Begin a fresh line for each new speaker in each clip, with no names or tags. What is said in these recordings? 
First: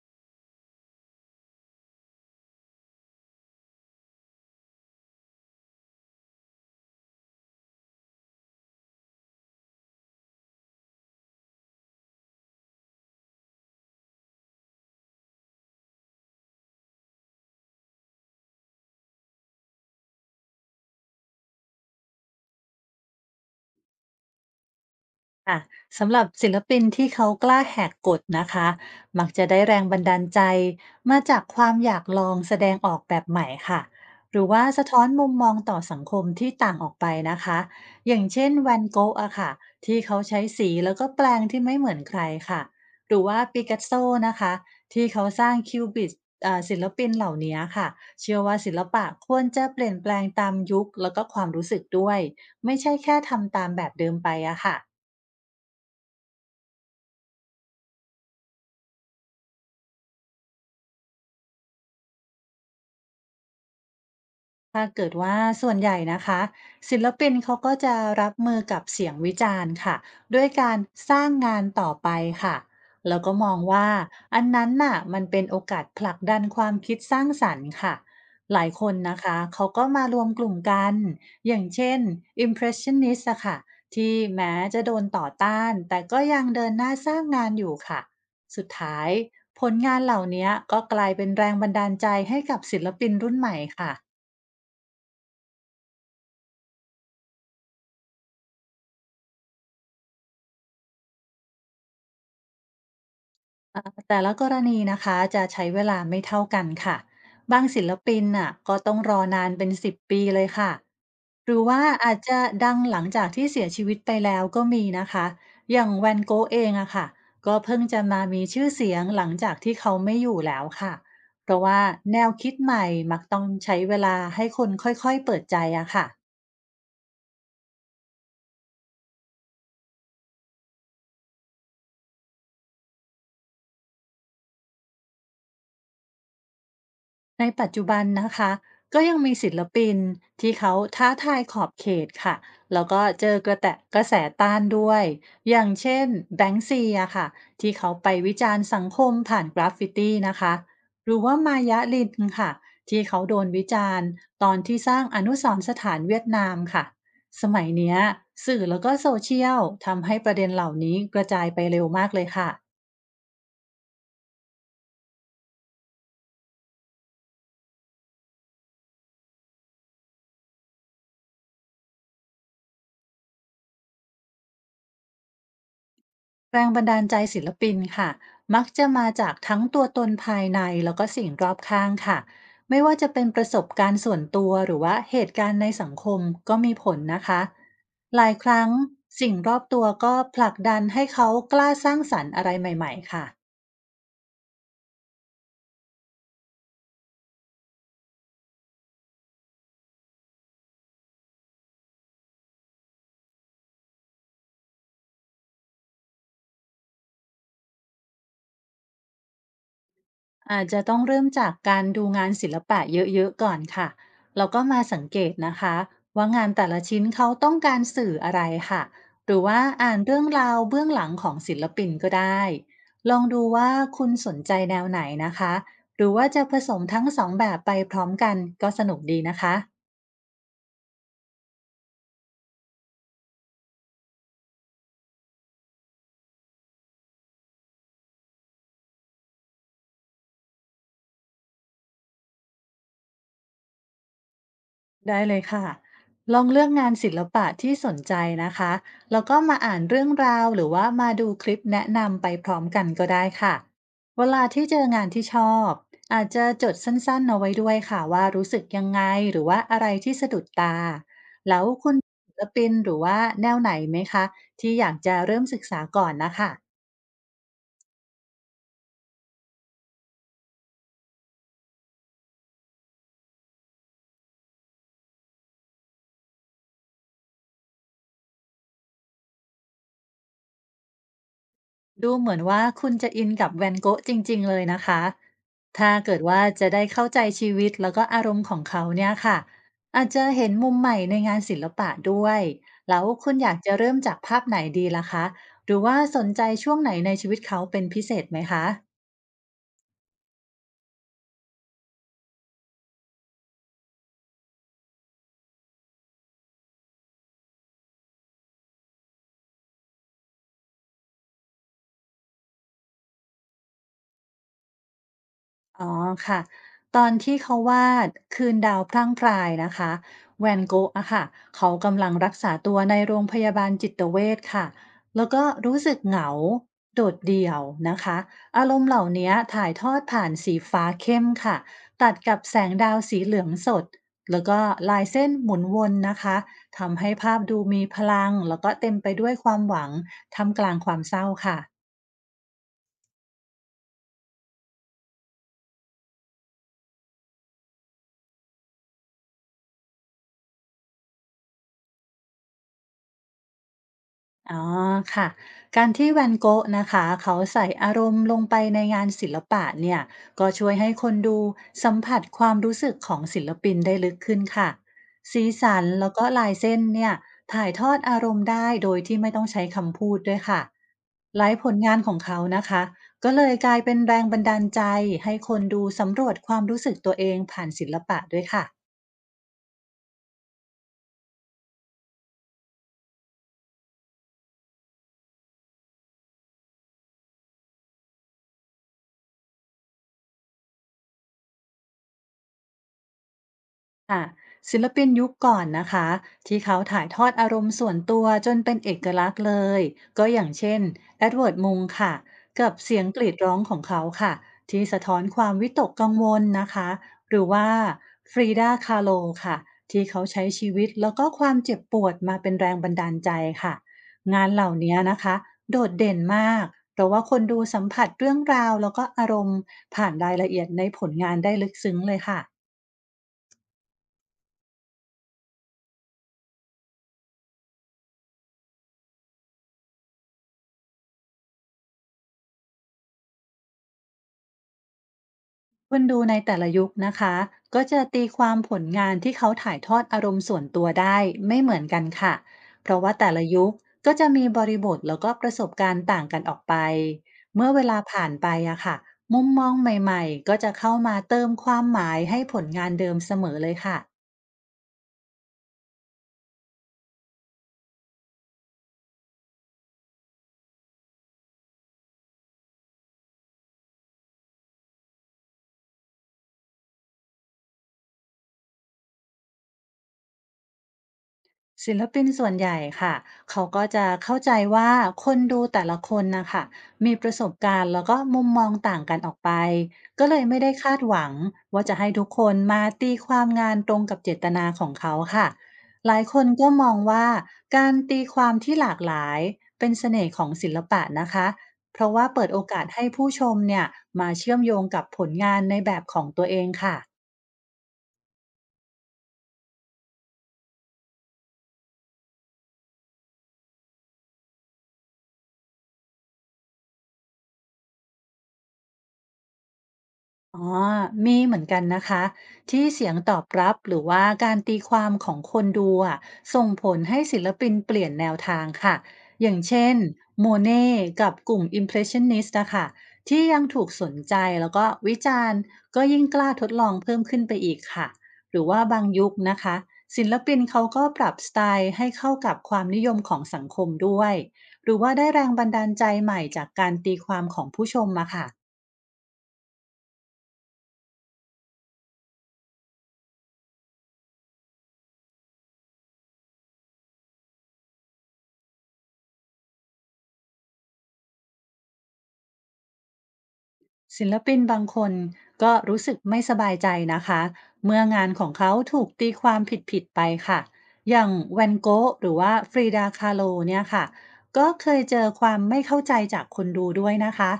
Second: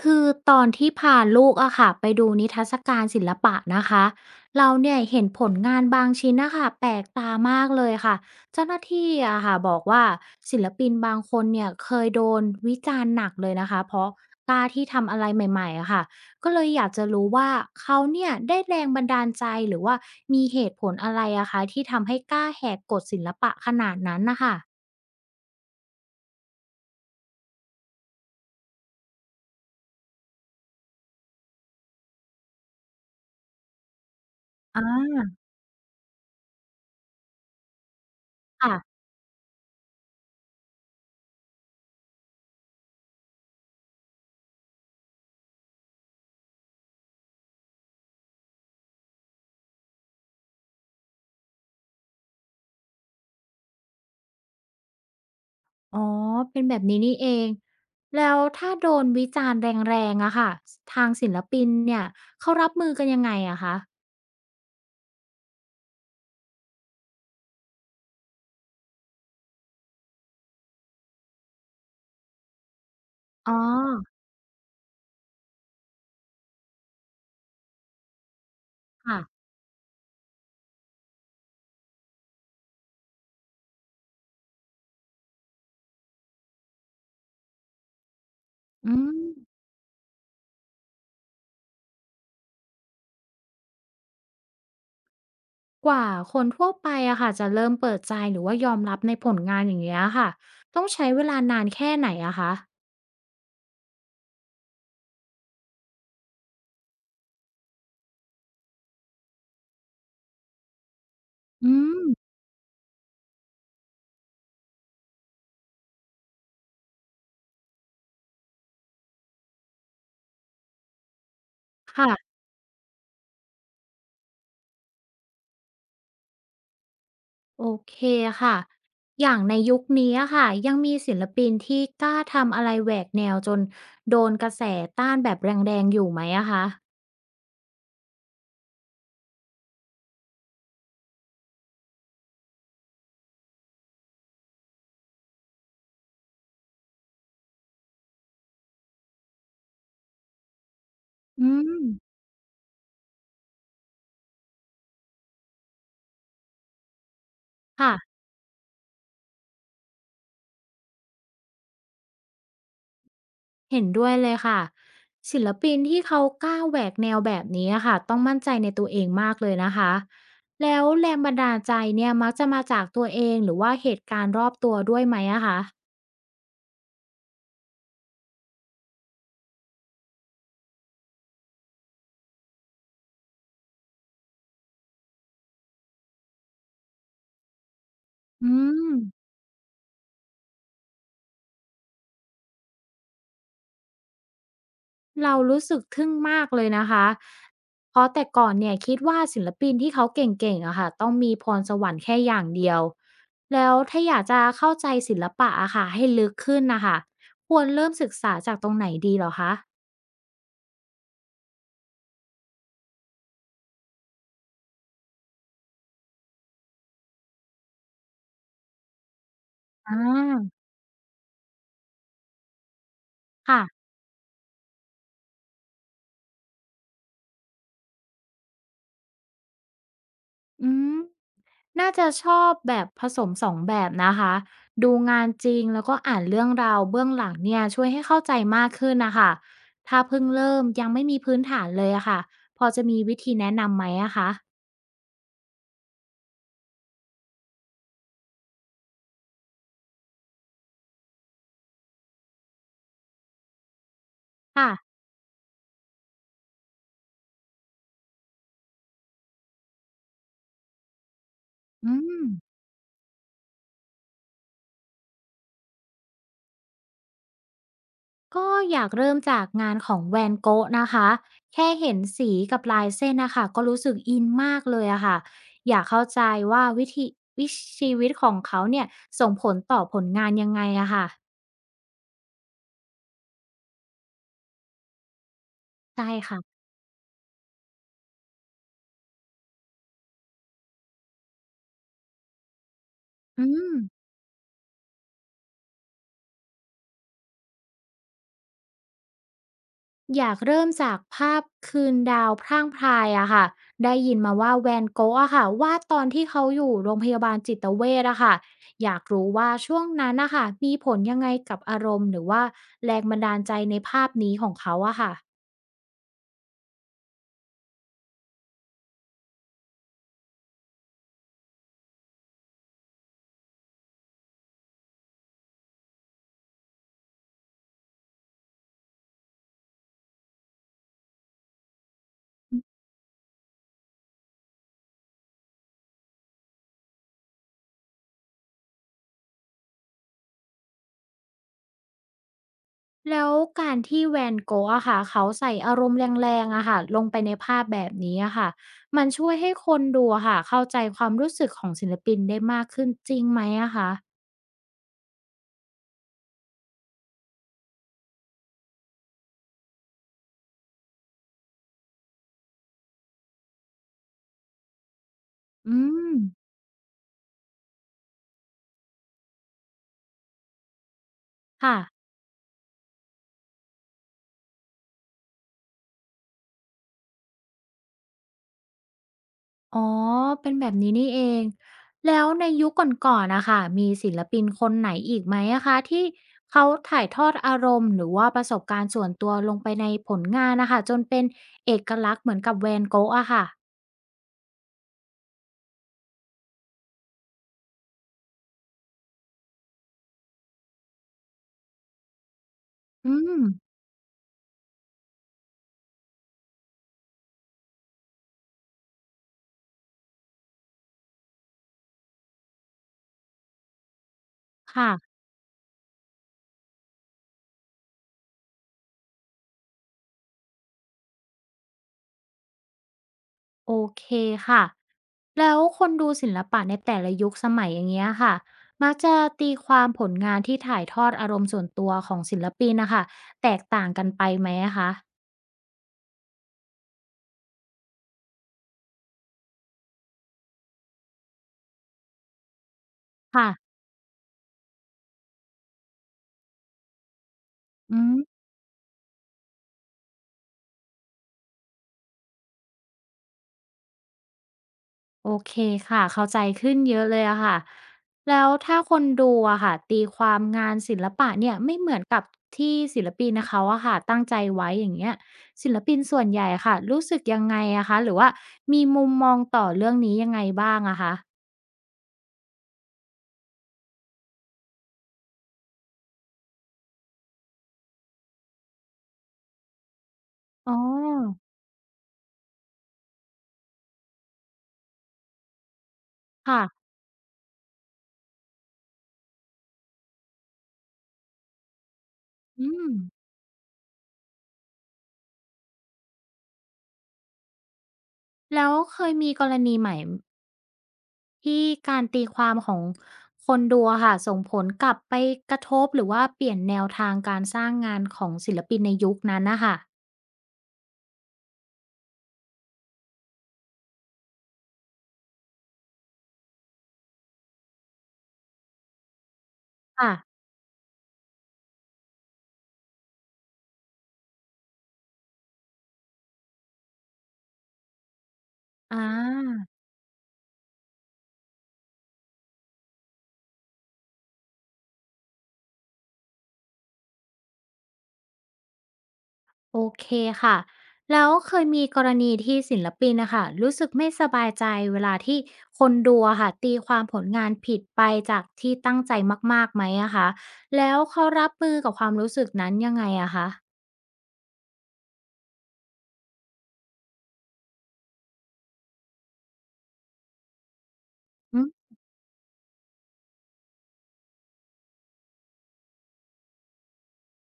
คือตอนที่พาลูกอะค่ะไปดูนิทรรศการศิลปะนะคะเราเนี่ยเห็นผลงานบางชิ้นนะคะแปลกตามากเลยค่ะเจ้าหน้าที่อะค่ะบอกว่าศิลปินบางคนเนี่ยเคยโดนวิจารณ์หนักเลยนะคะเพราะกล้าที่ทำอะไรใหม่ๆอะค่ะก็เลยอยากจะรู้ว่าเขาเนี่ยได้แรงบันดาลใจหรือว่ามีเหตุผลอะไรอะคะที่ทำให้กล้าแหกกฎศิลปะขนาดนั้นนะคะ
ค่ะสำหรับศิลปินที่เขากล้าแหกกฎนะคะ มักจะได้แรงบันดาลใจมาจากความอยากลองแสดงออกแบบใหม่ค่ะ หรือว่า
อ่
สะท้อนมุม
า
มองต่อสังคมที่ต่างออกไปนะคะอย่างเช่นแว
ค่ะ
นโกะอะค่ะที่เขาใช้สีแล้วก็แปลงที่ไม่เหมือนใครค่ะหรือว่าปิกัสโซนะคะที่เขาสร้างคิวบิสศิลปินเหล่านี้ค่ะ เชื่อว่าศิลปะควรจะเปลี่ยนแปลงตามยุคแล้วก็ความรู้สึกด้วยไม่ใช่แค่ทำตามแบบเดิมไปอะค่ะ
อ๋อเป็นแบบนี้นี่เอง แล้วถ้าโดนวิจารณ์แรงๆอะค่ะ ทางศิลปินเนี่ย เขารับมือกันยังไงอะคะ
ถ้าเกิดว่าส่วนใหญ่นะคะศิลปินเขาก็จะรับมือกับเสียงวิจารณ์ค่ะด้วยการสร้างงานต่อไปค่ะแล้วก็ม
อ๋
อ
อ
งว่าอันนั้นน่ะมันเป็นโอกาสผลักดันความคิดสร้างสรรค์ค่ะหลายคนนะ
ค่ะ
คะเขาก็มารวมกลุ่มกันอย่างเช่น Impressionist อะค่ะที่แม้จะโดนต่อต้านแต่ก็ยังเดินหน้าสร้างงานอยู่ค่ะสุด
อื
ท้าย
ม
ผลงานเหล่านี้ก็กลายเป็นแรงบันดาลใจให้กับศิลปินรุ่นใหม่ค่ะ
กว่าคนทั่วไปอะค่ะจะเริ่มเปิดใจหรือว่ายอมรับในผลงานอย่างเงี้ยค่ะต้องใช้เวลานานแค่ไหนอะคะ
อ่าแต่ละกรณีนะคะจะใช้เวลาไม่เท่ากันค่ะบางศิลปินน่ะก็ต้องรอนานเป็นสิบปีเลยค่ะหรือ
อื
ว่า
ม
อาจจะดังหลังจากที่เสียชีวิตไปแล้วก็มีนะคะอย่างแวนโกะเองอะค่ะก็เพิ่งจะมามีชื่อเสียงหลังจากที่เขาไม่อยู่แล้วค่ะเพราะว่าแนว
ค่ะ
คิดใหม่มักต้องใช้เวลาให้คนค่อยๆเปิดใจอะค่ะ
โอเคค่ะ อย่างในยุคนี้อะค่ะยังมีศิลปินที่กล้าทำอะไรแหวกแนวจนโดนกระแสต้านแบบแรงๆอยู่ไหมอะคะ
ในปัจจุบันนะคะก็ยังมีศิลปินที่เขาท้าทายขอบเขตค่ะแล้วก็เจอกระแตะกระแสต้านด้วยอย่างเช่นแบงค์ซีอะค่ะที่เขาไปวิจารณ์สังคมผ่านกราฟฟิตีนะคะหรือว่า
อื
มายะลิน
ม
ค่ะที่เขาโดนวิจารณ์ตอนที่สร้างอนุสรณ์สถานเวียดนามค่ะสมัยเนี้ย
ค่ะ
สื่อแล้วก็โซเชียลทำให้ประเด็นเหล่านี้กระจายไปเร็วมากเลยค่ะ
เห็นด้วยเลยค่ะศิลปินที่เขากล้าแหวกแนวแบบนี้อะค่ะต้องมั่นใจในตัวเองมากเลยนะคะแล้วแรงบันดาลใจเนี่ยมักจะมาจากตัวเองหรือว่าเหตุการณ์รอบตัวด้วยไหมอะคะ
แรงบันดาลใจศิลปินค่ะมักจะมาจากทั้งตัวตนภายในแล้วก็สิ่งรอบข้างค่ะไม่ว่าจะเป็นประสบการณ์ส่วนตัวหรือว่าเหตุการณ์ในสังคมก็มีผลนะคะหลายค
อื
รั้ง
ม
สิ่งรอบตัวก็ผลักดันให้เขากล้าสร้างสรรค์อะไรใหม่ๆค่ะ
เรารู้สึกทึ่งมากเลยนะคะเพราะแต่ก่อนเนี่ยคิดว่าศิลปินที่เขาเก่งๆอะค่ะต้องมีพรสวรรค์แค่อย่างเดียวแล้วถ้าอยากจะเข้าใจศิลปะอะค่ะให้ลึกขึ้นนะคะควรเริ่มศึกษาจากตรงไหนดีเหรอคะ
อาจจะต้องเริ่มจากการดูงานศิลปะเยอะๆก่อนค่ะแล้วก็มาสังเกตนะคะว่างานแต่ละชิ้นเขาต้องการสื่ออะไรค่ะหรือว่า
อ่
อ่านเรื่องราว
า
เบื้องหลังของศิลปินก็ได้ลองดูว่า
ค่ะ
คุณสนใจแนวไหนนะคะหรือว่าจะผสมทั้งสองแบบไปพร้อมกันก็สนุกดีนะคะ
อืม น่าจะชอบแบบผสม2แบบนะคะดูงานจริงแล้วก็อ่านเรื่องราวเบื้องหลังเนี่ยช่วยให้เข้าใจมากขึ้นนะคะถ้าเพิ่งเริ่มยังไม่มีพื้นฐานเลยอะค่ะพอจะมีวิธีแนะนำไหมอะคะ
ได้เลยค่ะ ลองเลือกงานศิลปะที่สนใจนะคะ แล้วก็มาอ่านเรื่องราวหรือว่ามาดูคลิปแนะนำไปพร้อมกันก็ได้ค่ะเวลาที่เจอ
ค่ะ
งานที่ชอบอาจจะจดสั้นๆเอาไว้ด้วยค่ะว่ารู้สึกยังไงหรือว่าอะไรที่สะดุดตาแล้ว
อื
คุณ
ม
ศิลปินหรือว่าแนวไหนไหมคะที่อยากจะเริ่มศึกษาก่อนนะคะ
ก็อยากเริ่มจากงานของแวนโกะนะคะแค่เห็นสีกับลายเส้นนะคะก็รู้สึกอินมากเลยอะค่ะอยากเข้าใจว่าวิธีวิชีวิตของเขาเนี่ยส่งผลต่อผลงานยังไงอะค่ะ
ดูเหมือนว่าคุณจะอินกับ van Gogh จริงๆเลยนะคะ ถ้า
ใช่
เกิด
ค่ะ
ว่าจะได้เข้าใจชีวิตแล้วก็อารมณ์ของเขาเนี่ยค่ะ อาจจะเห็นมุมใหม่ในงานศิลปะด้วย แล้วคุณ
อื
อยากจะ
ม
เริ่มจากภาพไหนดีล่ะคะ หรือว่าสนใจช่วงไหนในชีวิตเขาเป็นพิเศษไหมคะ
อยากเริ่มจากภาพคืนดาวพร่างพรายอะค่ะได้ยินมาว่าแวนโกะอะค่ะวาดตอนที่เขาอยู่โรงพยาบาลจิตเวชอะค่ะอยากรู้ว่าช่วงนั้นนะคะมีผลยังไงกับอารมณ์หรือว่าแรงบันดาลใจในภาพนี้ของเขาอะค่ะ
อ๋อค่ะตอนที่เขาวาดคืนดาวพร่างพรายนะคะแวนโกะอะค่ะเขากำลังรักษาตัวในโรงพยาบาลจิตเวชค่ะแล้วก็รู้สึกเหงาโดดเดี่ยวนะคะอารมณ์เหล่านี้ถ่ายทอดผ่านสีฟ้าเข้มค่ะตัดกับแสงดาวสีเหลืองสดแล้วก็ลายเส้นหมุนวนนะคะทำให้ภาพดูมีพลังแล้วก็เต็มไปด้วยความหวังท่ามกลางความเศร้าค่ะ
แล้วการที่แวนโกะอะค่ะเขาใส่อารมณ์แรงๆอะค่ะลงไปในภาพแบบนี้อะค่ะมันช่วยให้คนดูอะค่ะเข้าใจความรู้สึกของศิลปินได้มากขึ้นจริงไหมอะคะ
อ๋อค่ะการที่แวนโกะนะคะเขาใส่อารมณ์ลงไปในงานศิลปะเนี่ยก็ช่วยให้คนดูสัมผัสความรู้สึกของศิลปินได้ลึกขึ้นค่ะสีสั
อื
นแล้ว
ม
ก็ลายเส้นเนี่ยถ่ายทอดอารมณ์ได้โดยที่ไม่ต้องใช้คำพูดด้วยค่ะหลายผ
ค่ะ
ลงานของเขานะคะก็เลยกลายเป็นแรงบันดาลใจให้คนดูสำรวจความรู้สึกตัวเองผ่านศิลปะด้วยค่ะ
อ๋อ เป็นแบบนี้นี่เอง แล้วในยุคก่อนๆนะคะ มีศิลปินคนไหนอีกไหมอะคะที่เขาถ่ายทอดอารมณ์หรือว่าประสบการณ์ส่วนตัวลงไปในผลงานนะคะจนเป็นเอกลักษณ์เหมือนกับแวนโก g อะค่ะ
ค่ะศิลปินยุคก่อนนะคะที่เขาถ่ายทอดอารมณ์ส่วนตัวจนเป็นเอกลักษณ์เลยก็อย่างเช่นเอ็ดเวิร์ดมุงค่ะกับเสียง
อื
กรีด
ม
ร้องของเขาค่ะที่สะท้อนความวิตกกังวลนะคะหรือว่าฟรีดาคาโลค่ะที่เขาใช้ชีวิตแล้วก็ความเจ็บปวดมาเป็นแรงบันดาลใจค่ะงานเหล่า
ค่ะ
นี้นะคะโดดเด่นมากเพราะว่าคนดูสัมผัสเรื่องราวแล้วก็อารมณ์ผ่านรายละเอียดในผลงานได้ลึกซึ้งเลยค่ะ
โอเคค่ะ แล้วคนดูศิลปะในแต่ละยุคสมัยอย่างเงี้ยค่ะมักจะตีความผลงานที่ถ่ายทอดอารมณ์ส่วนตัวของศิลปินนะค่ะแตกต่างกันไปไหมอะคะ
คนดูในแต่ละยุคนะคะก็จะตีความผลงานที่เขาถ่ายทอดอารมณ์ส่วนตัวได้ไม่เหมือนกันค่ะเพราะว่าแต่ละ
ค่ะ
ยุคก็จะมีบริบทแล้วก็ประสบการณ์ต่างกันออกไปเมื่อเว
อื
ลา
ม
ผ่านไปอะค่ะมุมมองใหม่ๆก็จะเข้ามาเติมความหมายให้ผลงานเดิมเสมอเลยค่ะ
โอเคค่ะเข้าใจขึ้นเยอะเลยอะค่ะแล้วถ้าคนดูอะค่ะตีความงานศิลปะเนี่ยไม่เหมือนกับที่ศิลปินนะเขาอะค่ะตั้งใจไว้อย่างเงี้ยศิลปินส่วนใหญ่อะค่ะรู้สึกยังไงอะคะหรือว่ามีมุมมองต่อเรื่องนี้ยังไงบ้างอะคะ
ศิลปินส่วนใหญ่ค่ะเขาก็จะเข้าใจว่าคนดูแต่ละคนนะคะมีประสบการณ์แล้วก็มุมมองต่างกันออกไปก็เลยไม่ได้
อ๋อ
คาดหวังว่าจะให้ทุกคนมาตีความงานตรงกับเจตนาของเขาค่ะหลายคนก็
ค่ะ
มองว่าการตีความที่หลากหลายเป็นเสน่ห์ของศิลปะนะคะเพราะว่าเปิดโอ
อื
กาส
ม
ให้ผู้ชมเนี่ยมาเชื่อมโยงกับผลงานในแบบของตัวเองค่ะ
แล้วเคยมีกรณีใหม่ที่การตีความของคนดูอะค่ะส่งผลกลับไปกระทบหรือว่าเปลี่ยนแนวทางการสร้างงานของศิลปินในยุคนั้นนะคะ
อ๋อมีเหมือนกันนะคะที่เสียงตอบรับหรือว่าการตีความของคนดูอะส่งผลให้ศิลปินเปลี่ยนแนวทางค่ะอย่างเช่น
ค่ะ
โมเน่กับกลุ่ม Impressionist นะคะที่ยังถูกสนใจแล้วก็วิจารณ์ก็ยิ่งกล้าทดลองเพิ่มขึ้นไปอีกค่ะหรือว่า
อ
บางยุคนะ
า
คะศิลปินเขาก็ปรับสไตล์ให้เข้ากับความนิยมของสังคมด้วยหรือว่าได้แรงบันดาลใจใหม่จากการตีความของผู้ชมมาค่ะ
โอเคค่ะแล้วเคยมีกรณีที่ศิลปินน่ะค่ะรู้สึกไม่สบายใจเวลาที่คนดูอะค่ะตีความผลงานผิดไปจากที่ตั้งใจมากๆไหมอะคะแล้วเขารับมือกับความรู้สึกนั้นยังไงอะคะ
ศิลปินบางคนก็รู้สึกไม่สบายใจนะคะเมื่องานของเขาถูกตีความผิดๆไปค่ะอย่าง
อื
แว
ม
นโกะหรือว่าฟรีดาคาโลเนี่ยค่ะก็เคยเจอความไม่เข้าใจจากคนดูด้วยนะคะ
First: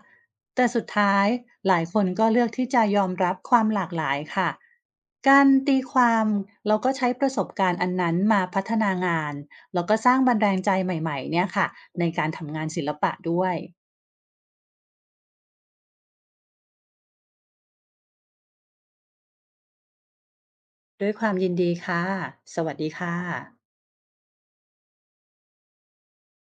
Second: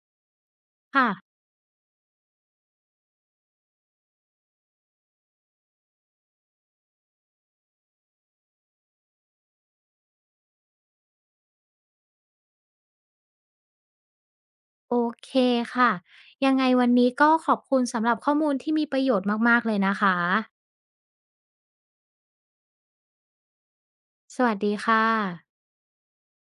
แต่สุดท้าย
ค่ะ
หลายคนก็เลือกที่จะยอมรับความหลากหลายค่ะการตีความเราก็ใช้ประสบการณ์อันนั้นมาพัฒนางานแล้วก็สร้างบันดาลใจใหม่ๆเนี่ยค่ะในการทำงานศิลปะด้วย
โอเคค่ะยังไงวันนี้ก็ขอบคุณสำหรับข้อมูลที่มีประโยชน์มากๆเลยนะคะ
ด้วยความยินดีค่ะ สวัสดีค่ะ
สวัสดีค่ะ